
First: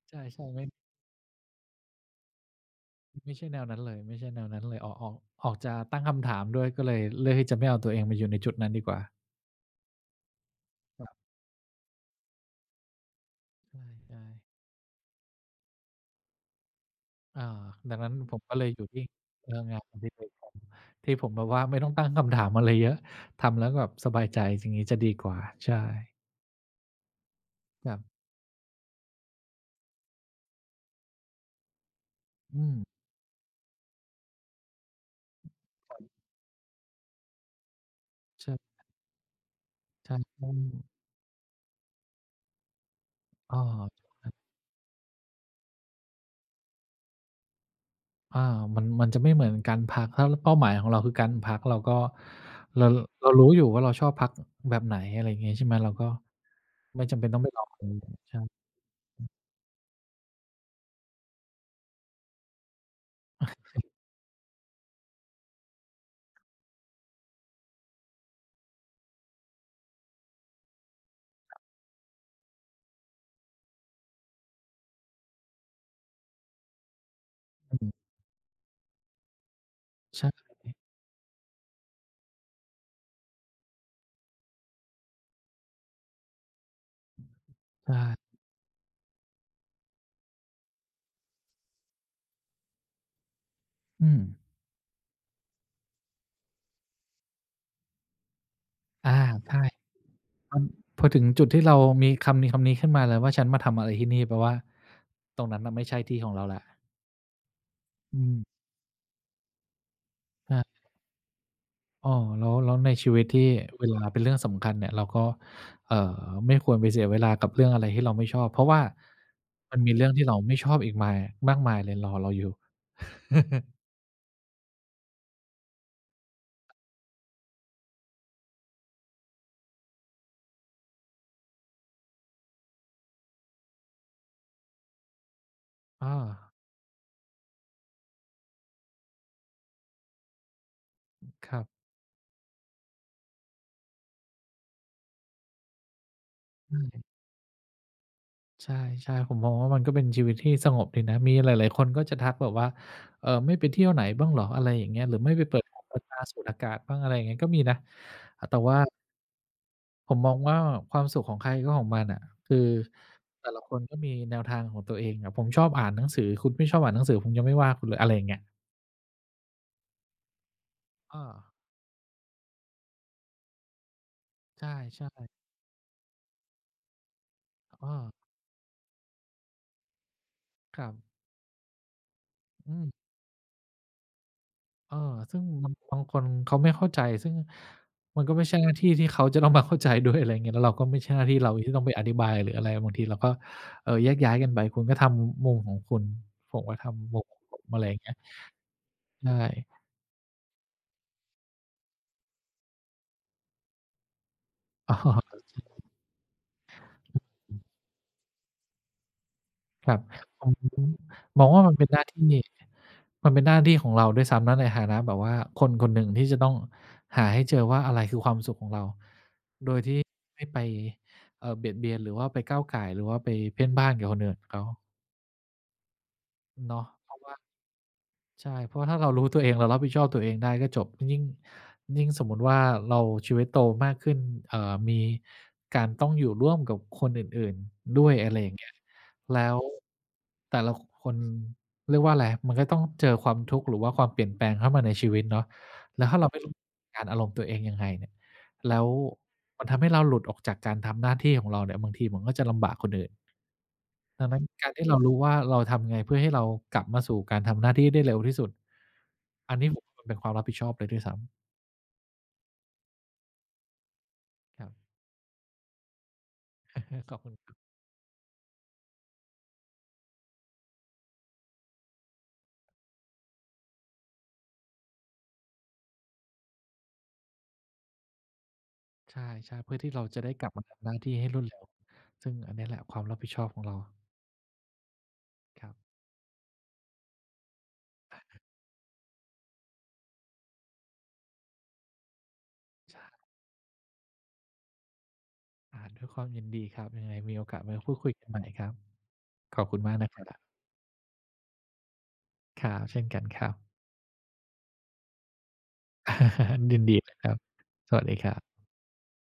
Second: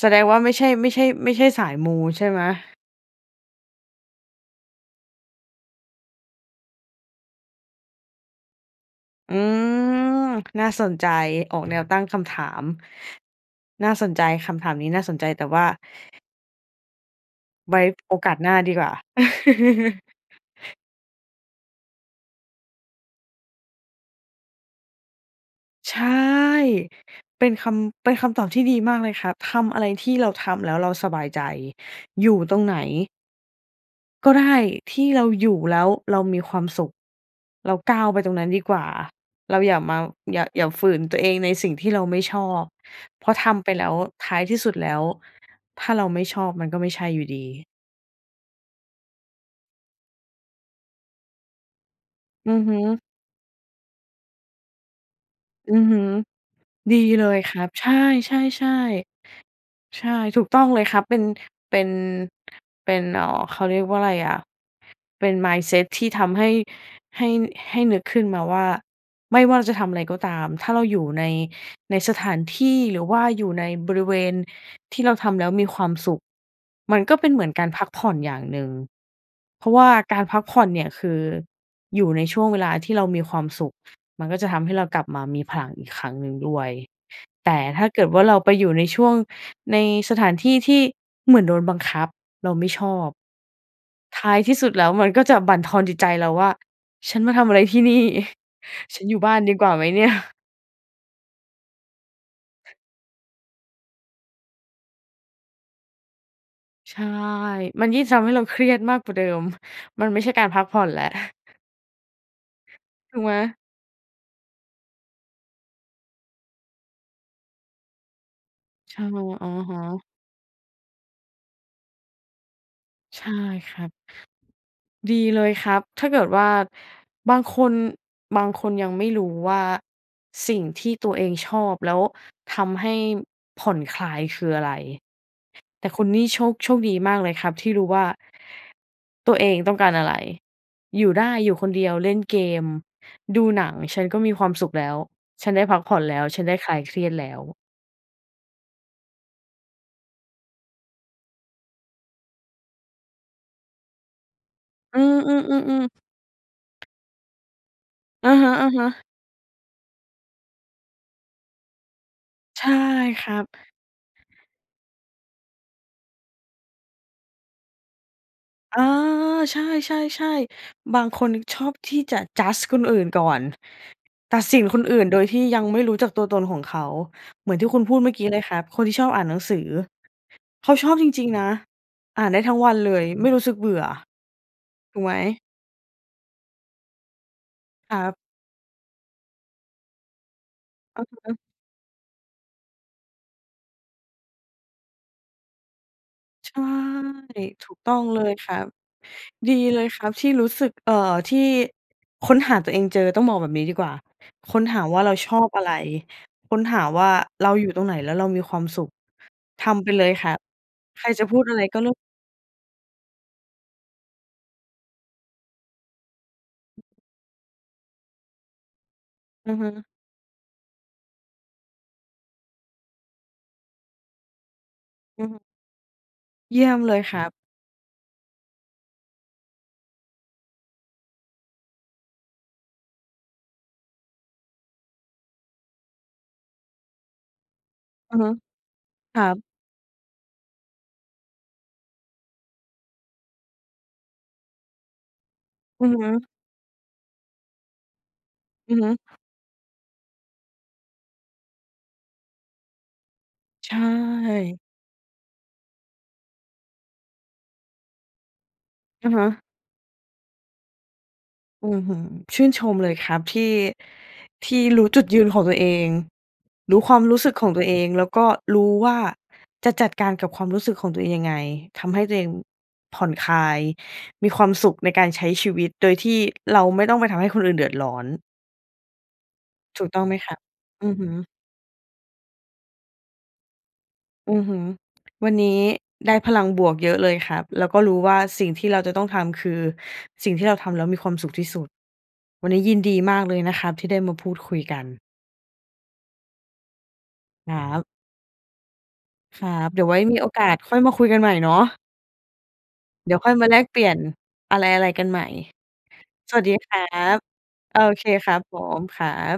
[SPEAKER 1] แส
[SPEAKER 2] ใช
[SPEAKER 1] ด
[SPEAKER 2] ่
[SPEAKER 1] งว่า ไม่
[SPEAKER 2] ๆ ม
[SPEAKER 1] ใ
[SPEAKER 2] ั
[SPEAKER 1] ช่
[SPEAKER 2] น
[SPEAKER 1] ไม่ใช่ ไม่ใช่สายมู ใช่ไหม?
[SPEAKER 2] ไม่ใช่แนวนั้นเลย ไม่ใช่แนวนั้นเลย ออก ออก ออกจะตั้งคำถามด้วย ก็เลยเลือกที่จะไม่เอาตัวเองมาอยู่ในจุดนั้นดีกว่า
[SPEAKER 1] อืม น่าสน
[SPEAKER 2] ค
[SPEAKER 1] ใจ
[SPEAKER 2] รับ
[SPEAKER 1] ออกแนว ตั้งคำถาม
[SPEAKER 2] อื
[SPEAKER 1] น่า
[SPEAKER 2] ม
[SPEAKER 1] ส
[SPEAKER 2] ใช
[SPEAKER 1] นใ
[SPEAKER 2] ่
[SPEAKER 1] จ คำถามนี้น่าสนใจ แต่ว่า
[SPEAKER 2] อา
[SPEAKER 1] ไว้
[SPEAKER 2] ดังนั้
[SPEAKER 1] โ
[SPEAKER 2] น
[SPEAKER 1] อกา
[SPEAKER 2] ผ
[SPEAKER 1] ส
[SPEAKER 2] ม
[SPEAKER 1] หน
[SPEAKER 2] ก
[SPEAKER 1] ้
[SPEAKER 2] ็
[SPEAKER 1] า
[SPEAKER 2] เลย
[SPEAKER 1] ดี
[SPEAKER 2] หย
[SPEAKER 1] ก
[SPEAKER 2] ุ
[SPEAKER 1] ว
[SPEAKER 2] ด
[SPEAKER 1] ่า
[SPEAKER 2] นิ่ง เจองานอดิเรก ที่ผมแบบว่าไม่ต้องตั้งคำถามอะไรเยอะ ทำแล้วแบบสบายใจ สิ่งนี้จะดีกว่า ใช
[SPEAKER 1] ใช่
[SPEAKER 2] ่
[SPEAKER 1] เป็นค
[SPEAKER 2] ครั
[SPEAKER 1] ำ
[SPEAKER 2] บ
[SPEAKER 1] เป็นคำตอบที่ดีมากเลยครับ ทำอะไรที่เราทำแล้วเราสบายใจ อยู่ต
[SPEAKER 2] อ
[SPEAKER 1] ร
[SPEAKER 2] ื
[SPEAKER 1] งไหน
[SPEAKER 2] ม
[SPEAKER 1] ก็ได้ ที่เราอยู่แล้วเรามีความสุข เราก้าวไปตรงนั
[SPEAKER 2] ใ
[SPEAKER 1] ้
[SPEAKER 2] ช
[SPEAKER 1] น
[SPEAKER 2] ่
[SPEAKER 1] ดีกว่า เราอย่ามา
[SPEAKER 2] ใช่
[SPEAKER 1] อย่
[SPEAKER 2] อื
[SPEAKER 1] า อย่าฝ
[SPEAKER 2] ม
[SPEAKER 1] ืนตัวเองในสิ่งที่เราไม่ ชอบ เพราะท
[SPEAKER 2] เออ
[SPEAKER 1] ำไปแล้ว
[SPEAKER 2] คร
[SPEAKER 1] ท
[SPEAKER 2] ับ
[SPEAKER 1] ้ายที่สุด แล้ว ถ้าเราไม่ชอบมัน ก็ไม่ใช่อยู่ ดี
[SPEAKER 2] อา มัน มันจะไม่เหมือนการพัก ถ้าเป้าหมายของเราคือการพัก เราก็
[SPEAKER 1] อือฮึ
[SPEAKER 2] เรา เรารู้อยู่ว่าเราชอบพัก อ แบบไหน อะไรอย่างเงี้ยใช่ไ
[SPEAKER 1] อ
[SPEAKER 2] หม
[SPEAKER 1] ือ
[SPEAKER 2] เรา
[SPEAKER 1] ฮึ
[SPEAKER 2] ก็
[SPEAKER 1] ดี
[SPEAKER 2] ไม่จำเ
[SPEAKER 1] เ
[SPEAKER 2] ป
[SPEAKER 1] ล
[SPEAKER 2] ็นต
[SPEAKER 1] ย
[SPEAKER 2] ้องไป
[SPEAKER 1] คร
[SPEAKER 2] ล
[SPEAKER 1] ั
[SPEAKER 2] อ
[SPEAKER 1] บ
[SPEAKER 2] ง ใช
[SPEAKER 1] ใช่
[SPEAKER 2] ่ไหม
[SPEAKER 1] ๆ ๆ ใช่ ถูกต้องเลยครับ เป็น เป็น เป็น เอ่อ เขาเรียกว่าอะไรอะ เป็น mindset ที่ทำให้ ให้ น ให้นึกขึ้นมาว่า ไม่ว่าจะทำอะไรก็ตาม ถ้าเราอยู่ใน ใน สถานที่หรือว่าอยู่ในบริเวณที่เราทำแล้วมีความสุข มันก็เป็นเหมือนการ
[SPEAKER 2] อ
[SPEAKER 1] พัก
[SPEAKER 2] ืม
[SPEAKER 1] ผ่อนอย่างหนึ่ง เพราะว่าก
[SPEAKER 2] ใช
[SPEAKER 1] ารพักผ่อน
[SPEAKER 2] ่
[SPEAKER 1] เนี่ยคือ อยู่ในช่วงเวลาที่เรามีความสุข มันก็จะทำให้เรากลับมามีพลังอีกครั้งหนึ่งด้วย แต่ถ้
[SPEAKER 2] ใ
[SPEAKER 1] า
[SPEAKER 2] ช
[SPEAKER 1] เกิดว
[SPEAKER 2] ่
[SPEAKER 1] ่า เราไปอยู่ในช่วง ในสถานที่ที่เหมือนโดนบังคับ เราไม่ชอบ
[SPEAKER 2] อื
[SPEAKER 1] ท้า
[SPEAKER 2] ม
[SPEAKER 1] ยที่สุดแล้วมันก็จะบั่นทอนจิตใจเราว่า "ฉันมาทำอะไรที่นี่ ฉัน
[SPEAKER 2] อา
[SPEAKER 1] อยู่บ้าน
[SPEAKER 2] ใ
[SPEAKER 1] ด
[SPEAKER 2] ช
[SPEAKER 1] ี
[SPEAKER 2] ่
[SPEAKER 1] กว่าไหมเนี่ย"
[SPEAKER 2] อ พอถึงจุดที่เรามีคำนี้ คำนี้ขึ้นมาเลยว่า "ฉันมาทำอะไรที่นี่" แปลว่าตรงนั้นมันไม่ใช่ที่ของเราแล้ว
[SPEAKER 1] ใช่ มันยิ่ง
[SPEAKER 2] อ
[SPEAKER 1] ท
[SPEAKER 2] ื
[SPEAKER 1] ำให้เรา
[SPEAKER 2] ม
[SPEAKER 1] เครียดมากกว่าเดิม มันไม่ใช่การ
[SPEAKER 2] อ
[SPEAKER 1] พัก
[SPEAKER 2] า
[SPEAKER 1] ผ่อนแล้ว
[SPEAKER 2] อ้อ แล้ว แล้วในชี
[SPEAKER 1] ถู
[SPEAKER 2] วิ
[SPEAKER 1] ก
[SPEAKER 2] ต
[SPEAKER 1] ไหม?
[SPEAKER 2] ที่เวลาเป็นเรื่องสำคัญเนี่ย เราก็ อ่า ไม่ควรไปเสียเวลากับเรื่องอะไรที่เราไม่ชอบ เพราะว่า
[SPEAKER 1] ใช่ อะ
[SPEAKER 2] ม
[SPEAKER 1] ฮ
[SPEAKER 2] ันมี
[SPEAKER 1] ะ
[SPEAKER 2] เรื่องที่เราไม่ชอบอีกมาย มากมายเลยรอเราอยู่
[SPEAKER 1] ใช่ครับ ดีเลยครับ ถ้าเกิดว่า บางคน บางคนยังไม่รู้ว่าสิ่งที่ตัวเองชอบแล้วทำให้ผ่อนคลายคืออะไร แต่คุณ
[SPEAKER 2] อ
[SPEAKER 1] นี่ โช
[SPEAKER 2] า
[SPEAKER 1] ค โชคดีมากเลยครับที่รู้ว่า ตัวเองต้องการอะไร อยู่ได้
[SPEAKER 2] ค
[SPEAKER 1] อยู
[SPEAKER 2] ร
[SPEAKER 1] ่
[SPEAKER 2] ั
[SPEAKER 1] ค
[SPEAKER 2] บ
[SPEAKER 1] นเดียว เล่นเกม ดูหนัง ฉันก็มีความสุขแล้ว ฉันได้พักผ่อนแล้ว ฉันได้ค
[SPEAKER 2] อ
[SPEAKER 1] ลายเค
[SPEAKER 2] ื
[SPEAKER 1] ร
[SPEAKER 2] ม
[SPEAKER 1] ียดแล้ว
[SPEAKER 2] ใช่ ๆ ผมมองว่ามันก็เป็นชีวิตที่สงบดีนะ มีหลาย ๆ คนก็จะทักแบบว่า "เออ ไม่ไปเที่ยวไหนบ้างเหรอ?" อะไรอย่างเง
[SPEAKER 1] อ
[SPEAKER 2] ี
[SPEAKER 1] ื
[SPEAKER 2] ้ย หร
[SPEAKER 1] อ
[SPEAKER 2] ือ "ไม
[SPEAKER 1] ๆ อ
[SPEAKER 2] ่
[SPEAKER 1] ื
[SPEAKER 2] ไปเปิดหู
[SPEAKER 1] อ ๆ
[SPEAKER 2] เปิดตา สูดอากาศบ้าง" อะไรอย่างเงี้ย ก็มีนะ
[SPEAKER 1] อะ
[SPEAKER 2] อา
[SPEAKER 1] ฮ
[SPEAKER 2] แต่ว่า
[SPEAKER 1] ะ ๆ
[SPEAKER 2] ผมมองว่า ความสุขของใครก็ของมันน่ะ คือ
[SPEAKER 1] ใช่ครั
[SPEAKER 2] แต่ละ
[SPEAKER 1] บ
[SPEAKER 2] คนก็มีแนวทางของตัวเองอะ ผมชอบอ่านหนังสือ คุณไม่ชอบอ่านหนังสือ ผมยังไม่ว่าคุณเลย อะไรอย่างเงี้ย
[SPEAKER 1] เออ ใช่ ๆ ๆ บาง
[SPEAKER 2] อ
[SPEAKER 1] คน
[SPEAKER 2] า
[SPEAKER 1] ชอบที่จะ judge คนอื่นก่อน ตัดสิ
[SPEAKER 2] ใ
[SPEAKER 1] น
[SPEAKER 2] ช่
[SPEAKER 1] คนอื่นโดย
[SPEAKER 2] ๆ
[SPEAKER 1] ที่ยังไม่รู้จักตัวตนของเขา เหมือนที่คุณ
[SPEAKER 2] อ
[SPEAKER 1] พูดเม
[SPEAKER 2] า
[SPEAKER 1] ื่อกี้เลยครับ คนที่ชอบอ่านหนังสือ เขา
[SPEAKER 2] ค
[SPEAKER 1] ช
[SPEAKER 2] รั
[SPEAKER 1] อ
[SPEAKER 2] บ
[SPEAKER 1] บจริง ๆ นะ อ่านได้ทั้งว
[SPEAKER 2] อ
[SPEAKER 1] ันเ
[SPEAKER 2] ืม
[SPEAKER 1] ลย ไม่รู้สึกเบื่อ
[SPEAKER 2] เอ
[SPEAKER 1] ถ
[SPEAKER 2] อ
[SPEAKER 1] ูกไหม?
[SPEAKER 2] ซึ่ง บาง บางคนเขาไม่เข้าใจ ซึ่ง
[SPEAKER 1] ครับ
[SPEAKER 2] มันก็ไม่ใช่หน้าที่ที่เขาจะต้องมาเข้าใจ ด้วย อะไรเงี้ย แล้วเราก็ไม่
[SPEAKER 1] เ
[SPEAKER 2] ใช่หน้า
[SPEAKER 1] อ
[SPEAKER 2] ที่
[SPEAKER 1] อ ๆ
[SPEAKER 2] เราที่ต้องไปอธิบาย หรืออะไร บางทีเราก็ เออ แยกย้ายกันไป คุณก็ทำมุมของคุณ
[SPEAKER 1] ใช
[SPEAKER 2] ผ
[SPEAKER 1] ่
[SPEAKER 2] มทำมุมของผม
[SPEAKER 1] ถู
[SPEAKER 2] อะ
[SPEAKER 1] ก
[SPEAKER 2] ไร
[SPEAKER 1] ต
[SPEAKER 2] อย
[SPEAKER 1] ้
[SPEAKER 2] ่
[SPEAKER 1] อ
[SPEAKER 2] าง
[SPEAKER 1] ง
[SPEAKER 2] เงี้ย
[SPEAKER 1] เลยครับ
[SPEAKER 2] ใช
[SPEAKER 1] ดี
[SPEAKER 2] ่
[SPEAKER 1] เลยครับที่รู้สึก เอ่อ ที่ค้นหาตัวเองเจอ ต้องบอกแบบนี้ดีกว่า ค้นหา
[SPEAKER 2] อ๋อ
[SPEAKER 1] ว่าเรา
[SPEAKER 2] เ
[SPEAKER 1] ช
[SPEAKER 2] อ
[SPEAKER 1] อ
[SPEAKER 2] อ
[SPEAKER 1] บ
[SPEAKER 2] ช
[SPEAKER 1] อะไร ค้นหาว่าเราอยู่ตรงไหนแล้วเรามีความสุข ทำ
[SPEAKER 2] ค
[SPEAKER 1] ไป
[SPEAKER 2] รั
[SPEAKER 1] เ
[SPEAKER 2] บ
[SPEAKER 1] ลยค่ะ
[SPEAKER 2] ผม ผม
[SPEAKER 1] ใครจะพู
[SPEAKER 2] ม
[SPEAKER 1] ด
[SPEAKER 2] อง
[SPEAKER 1] อ
[SPEAKER 2] ว
[SPEAKER 1] ะ
[SPEAKER 2] ่
[SPEAKER 1] ไร
[SPEAKER 2] ามั
[SPEAKER 1] ก
[SPEAKER 2] น
[SPEAKER 1] ็
[SPEAKER 2] เป็
[SPEAKER 1] เร
[SPEAKER 2] น
[SPEAKER 1] ื่
[SPEAKER 2] ห
[SPEAKER 1] อง
[SPEAKER 2] น้าที่ มันเป็นหน้าที่ของเราด้วยซ้ำนะ ในฐานะแบบว่าคนคนหนึ่งที่จะต้องหาให้เจอว่า อะไรคือความสุขของเรา
[SPEAKER 1] อือฮึ
[SPEAKER 2] โดยที่ไม่ไป เออ เบียดเบียน หรือว่าไปก้าวก่าย หรือว่าไปเพ่นพ่านกับคนอื่นเขา
[SPEAKER 1] อือฮึ เยี่
[SPEAKER 2] เ
[SPEAKER 1] ย
[SPEAKER 2] น
[SPEAKER 1] ม
[SPEAKER 2] าะ
[SPEAKER 1] เลย
[SPEAKER 2] เพร
[SPEAKER 1] ค
[SPEAKER 2] าะ
[SPEAKER 1] รั
[SPEAKER 2] ว
[SPEAKER 1] บ
[SPEAKER 2] ่า ใช่ เพราะว่าถ้าเรารู้ตัวเอง เรารับผิดชอบตัวเองได้ก็จบ ยิ่ง ยิ่ง ยิ่งสมมุติว่า เราชีวิตโตมากขึ้น เอ่อ มีการต้องอยู่ร่วมกับคนอื่น ๆ ด้ว
[SPEAKER 1] อ
[SPEAKER 2] ย
[SPEAKER 1] ือฮ
[SPEAKER 2] อ
[SPEAKER 1] ึ
[SPEAKER 2] ะไรอย่างเงี้ย
[SPEAKER 1] ครั
[SPEAKER 2] แล้
[SPEAKER 1] บ
[SPEAKER 2] วแต่ละ ค คน เรียกว่าอะไร มันก็ต้องเจอความทุกข์ หรือว่าความเปลี่ยนแปลงเข้ามาในชีวิตเนาะ
[SPEAKER 1] อือ
[SPEAKER 2] แล้
[SPEAKER 1] ฮ
[SPEAKER 2] วถ้าเรา
[SPEAKER 1] ึ
[SPEAKER 2] ไม่รู้ การอารมณ์ตัวเองยังไงเนี่ย แ
[SPEAKER 1] อ
[SPEAKER 2] ล
[SPEAKER 1] ื
[SPEAKER 2] ้
[SPEAKER 1] อฮ
[SPEAKER 2] ว
[SPEAKER 1] ึ
[SPEAKER 2] มันทำให้เราหลุดออกจากการทำหน้าที่ของเราเนี่ย บางทีมันก็จะลำบากคนอื่น
[SPEAKER 1] ใช
[SPEAKER 2] ดังนั้น
[SPEAKER 1] ่
[SPEAKER 2] การที่เรารู้ว่า เราทำยังไง เพื่อให้เรากลับมาสู่การทำหน้าที่ได้เร็วที่สุด
[SPEAKER 1] อะฮะ
[SPEAKER 2] อันนี้ผม มันเป็นความรับผิดชอบเลยด้วยซ้ำ
[SPEAKER 1] อื้อฮือ ชื่นชมเลยครับที่ ที
[SPEAKER 2] ค
[SPEAKER 1] ่
[SPEAKER 2] รับ
[SPEAKER 1] รู้จุดยืนของตัวเอง รู้ความ
[SPEAKER 2] ข
[SPEAKER 1] ร
[SPEAKER 2] อ
[SPEAKER 1] ู
[SPEAKER 2] บ
[SPEAKER 1] ้
[SPEAKER 2] ค
[SPEAKER 1] ส
[SPEAKER 2] ุ
[SPEAKER 1] ึก
[SPEAKER 2] ณ
[SPEAKER 1] ข
[SPEAKER 2] ค
[SPEAKER 1] อ
[SPEAKER 2] รั
[SPEAKER 1] ง
[SPEAKER 2] บ
[SPEAKER 1] ตัวเอง แล้วก็รู้ว่าจะจัดการกับความรู้สึกของตัวเองยังไง ทำให้ตัวเองผ่อนคลาย มีความสุขในการใช้ชีวิตโดยที่เราไม่ต้องไปทำให้คนอื่นเดือดร้อน
[SPEAKER 2] ใช่ ๆ เพื่อ
[SPEAKER 1] ถ
[SPEAKER 2] ท
[SPEAKER 1] ู
[SPEAKER 2] ี
[SPEAKER 1] ก
[SPEAKER 2] ่
[SPEAKER 1] ต
[SPEAKER 2] เ
[SPEAKER 1] ้
[SPEAKER 2] รา
[SPEAKER 1] องไหม
[SPEAKER 2] จะไ
[SPEAKER 1] ค
[SPEAKER 2] ด้
[SPEAKER 1] รับ
[SPEAKER 2] กลับมาทำ
[SPEAKER 1] อื
[SPEAKER 2] หน้
[SPEAKER 1] อ
[SPEAKER 2] า
[SPEAKER 1] ฮ
[SPEAKER 2] ที่ให
[SPEAKER 1] ึ
[SPEAKER 2] ้รวดเร็ว ซึ่งอันนี้แหละความรับผิดชอบของเรา
[SPEAKER 1] อือฮึ วันนี้
[SPEAKER 2] ครับ
[SPEAKER 1] ได้พลังบวกเยอะเลยครับ แล้วก็รู้ว่าสิ่งที่เราจะต้องทำคือสิ่งที่เราทำแล้วมีความสุขที่สุด วันนี้ยินด
[SPEAKER 2] ใช
[SPEAKER 1] ีม
[SPEAKER 2] ่
[SPEAKER 1] ากเลยนะครับที่ได้มาพูดคุยกัน
[SPEAKER 2] อา ด้วยความยินดีครับ ยังไงมีโอ
[SPEAKER 1] ค
[SPEAKER 2] ก
[SPEAKER 1] ร
[SPEAKER 2] าส
[SPEAKER 1] ั
[SPEAKER 2] มา
[SPEAKER 1] บ
[SPEAKER 2] พูดคุยกันใหม่ครับ
[SPEAKER 1] ครั
[SPEAKER 2] ขอบ
[SPEAKER 1] บ
[SPEAKER 2] คุ
[SPEAKER 1] เดี
[SPEAKER 2] ณ
[SPEAKER 1] ๋ยว
[SPEAKER 2] ม
[SPEAKER 1] ไ
[SPEAKER 2] า
[SPEAKER 1] ว
[SPEAKER 2] ก
[SPEAKER 1] ้
[SPEAKER 2] นะ
[SPEAKER 1] ม
[SPEAKER 2] ค
[SPEAKER 1] ี
[SPEAKER 2] รั
[SPEAKER 1] โอ
[SPEAKER 2] บ
[SPEAKER 1] กาสค่อยมาคุยกันใหม่เนาะ
[SPEAKER 2] ครับ เช่น
[SPEAKER 1] เดี๋
[SPEAKER 2] ก
[SPEAKER 1] ย
[SPEAKER 2] ั
[SPEAKER 1] ว
[SPEAKER 2] น
[SPEAKER 1] ค่อย
[SPEAKER 2] ค
[SPEAKER 1] ม
[SPEAKER 2] ร
[SPEAKER 1] า
[SPEAKER 2] ั
[SPEAKER 1] แลก
[SPEAKER 2] บ
[SPEAKER 1] เปลี่ยนอะไร ๆ กันใหม่ สวัสดีค
[SPEAKER 2] ย
[SPEAKER 1] รั
[SPEAKER 2] ินดีเล
[SPEAKER 1] บ
[SPEAKER 2] ยครับ
[SPEAKER 1] โอ
[SPEAKER 2] สว
[SPEAKER 1] เค
[SPEAKER 2] ัสดี
[SPEAKER 1] ค
[SPEAKER 2] คร
[SPEAKER 1] รั
[SPEAKER 2] ั
[SPEAKER 1] บ
[SPEAKER 2] บ
[SPEAKER 1] ผม ครับ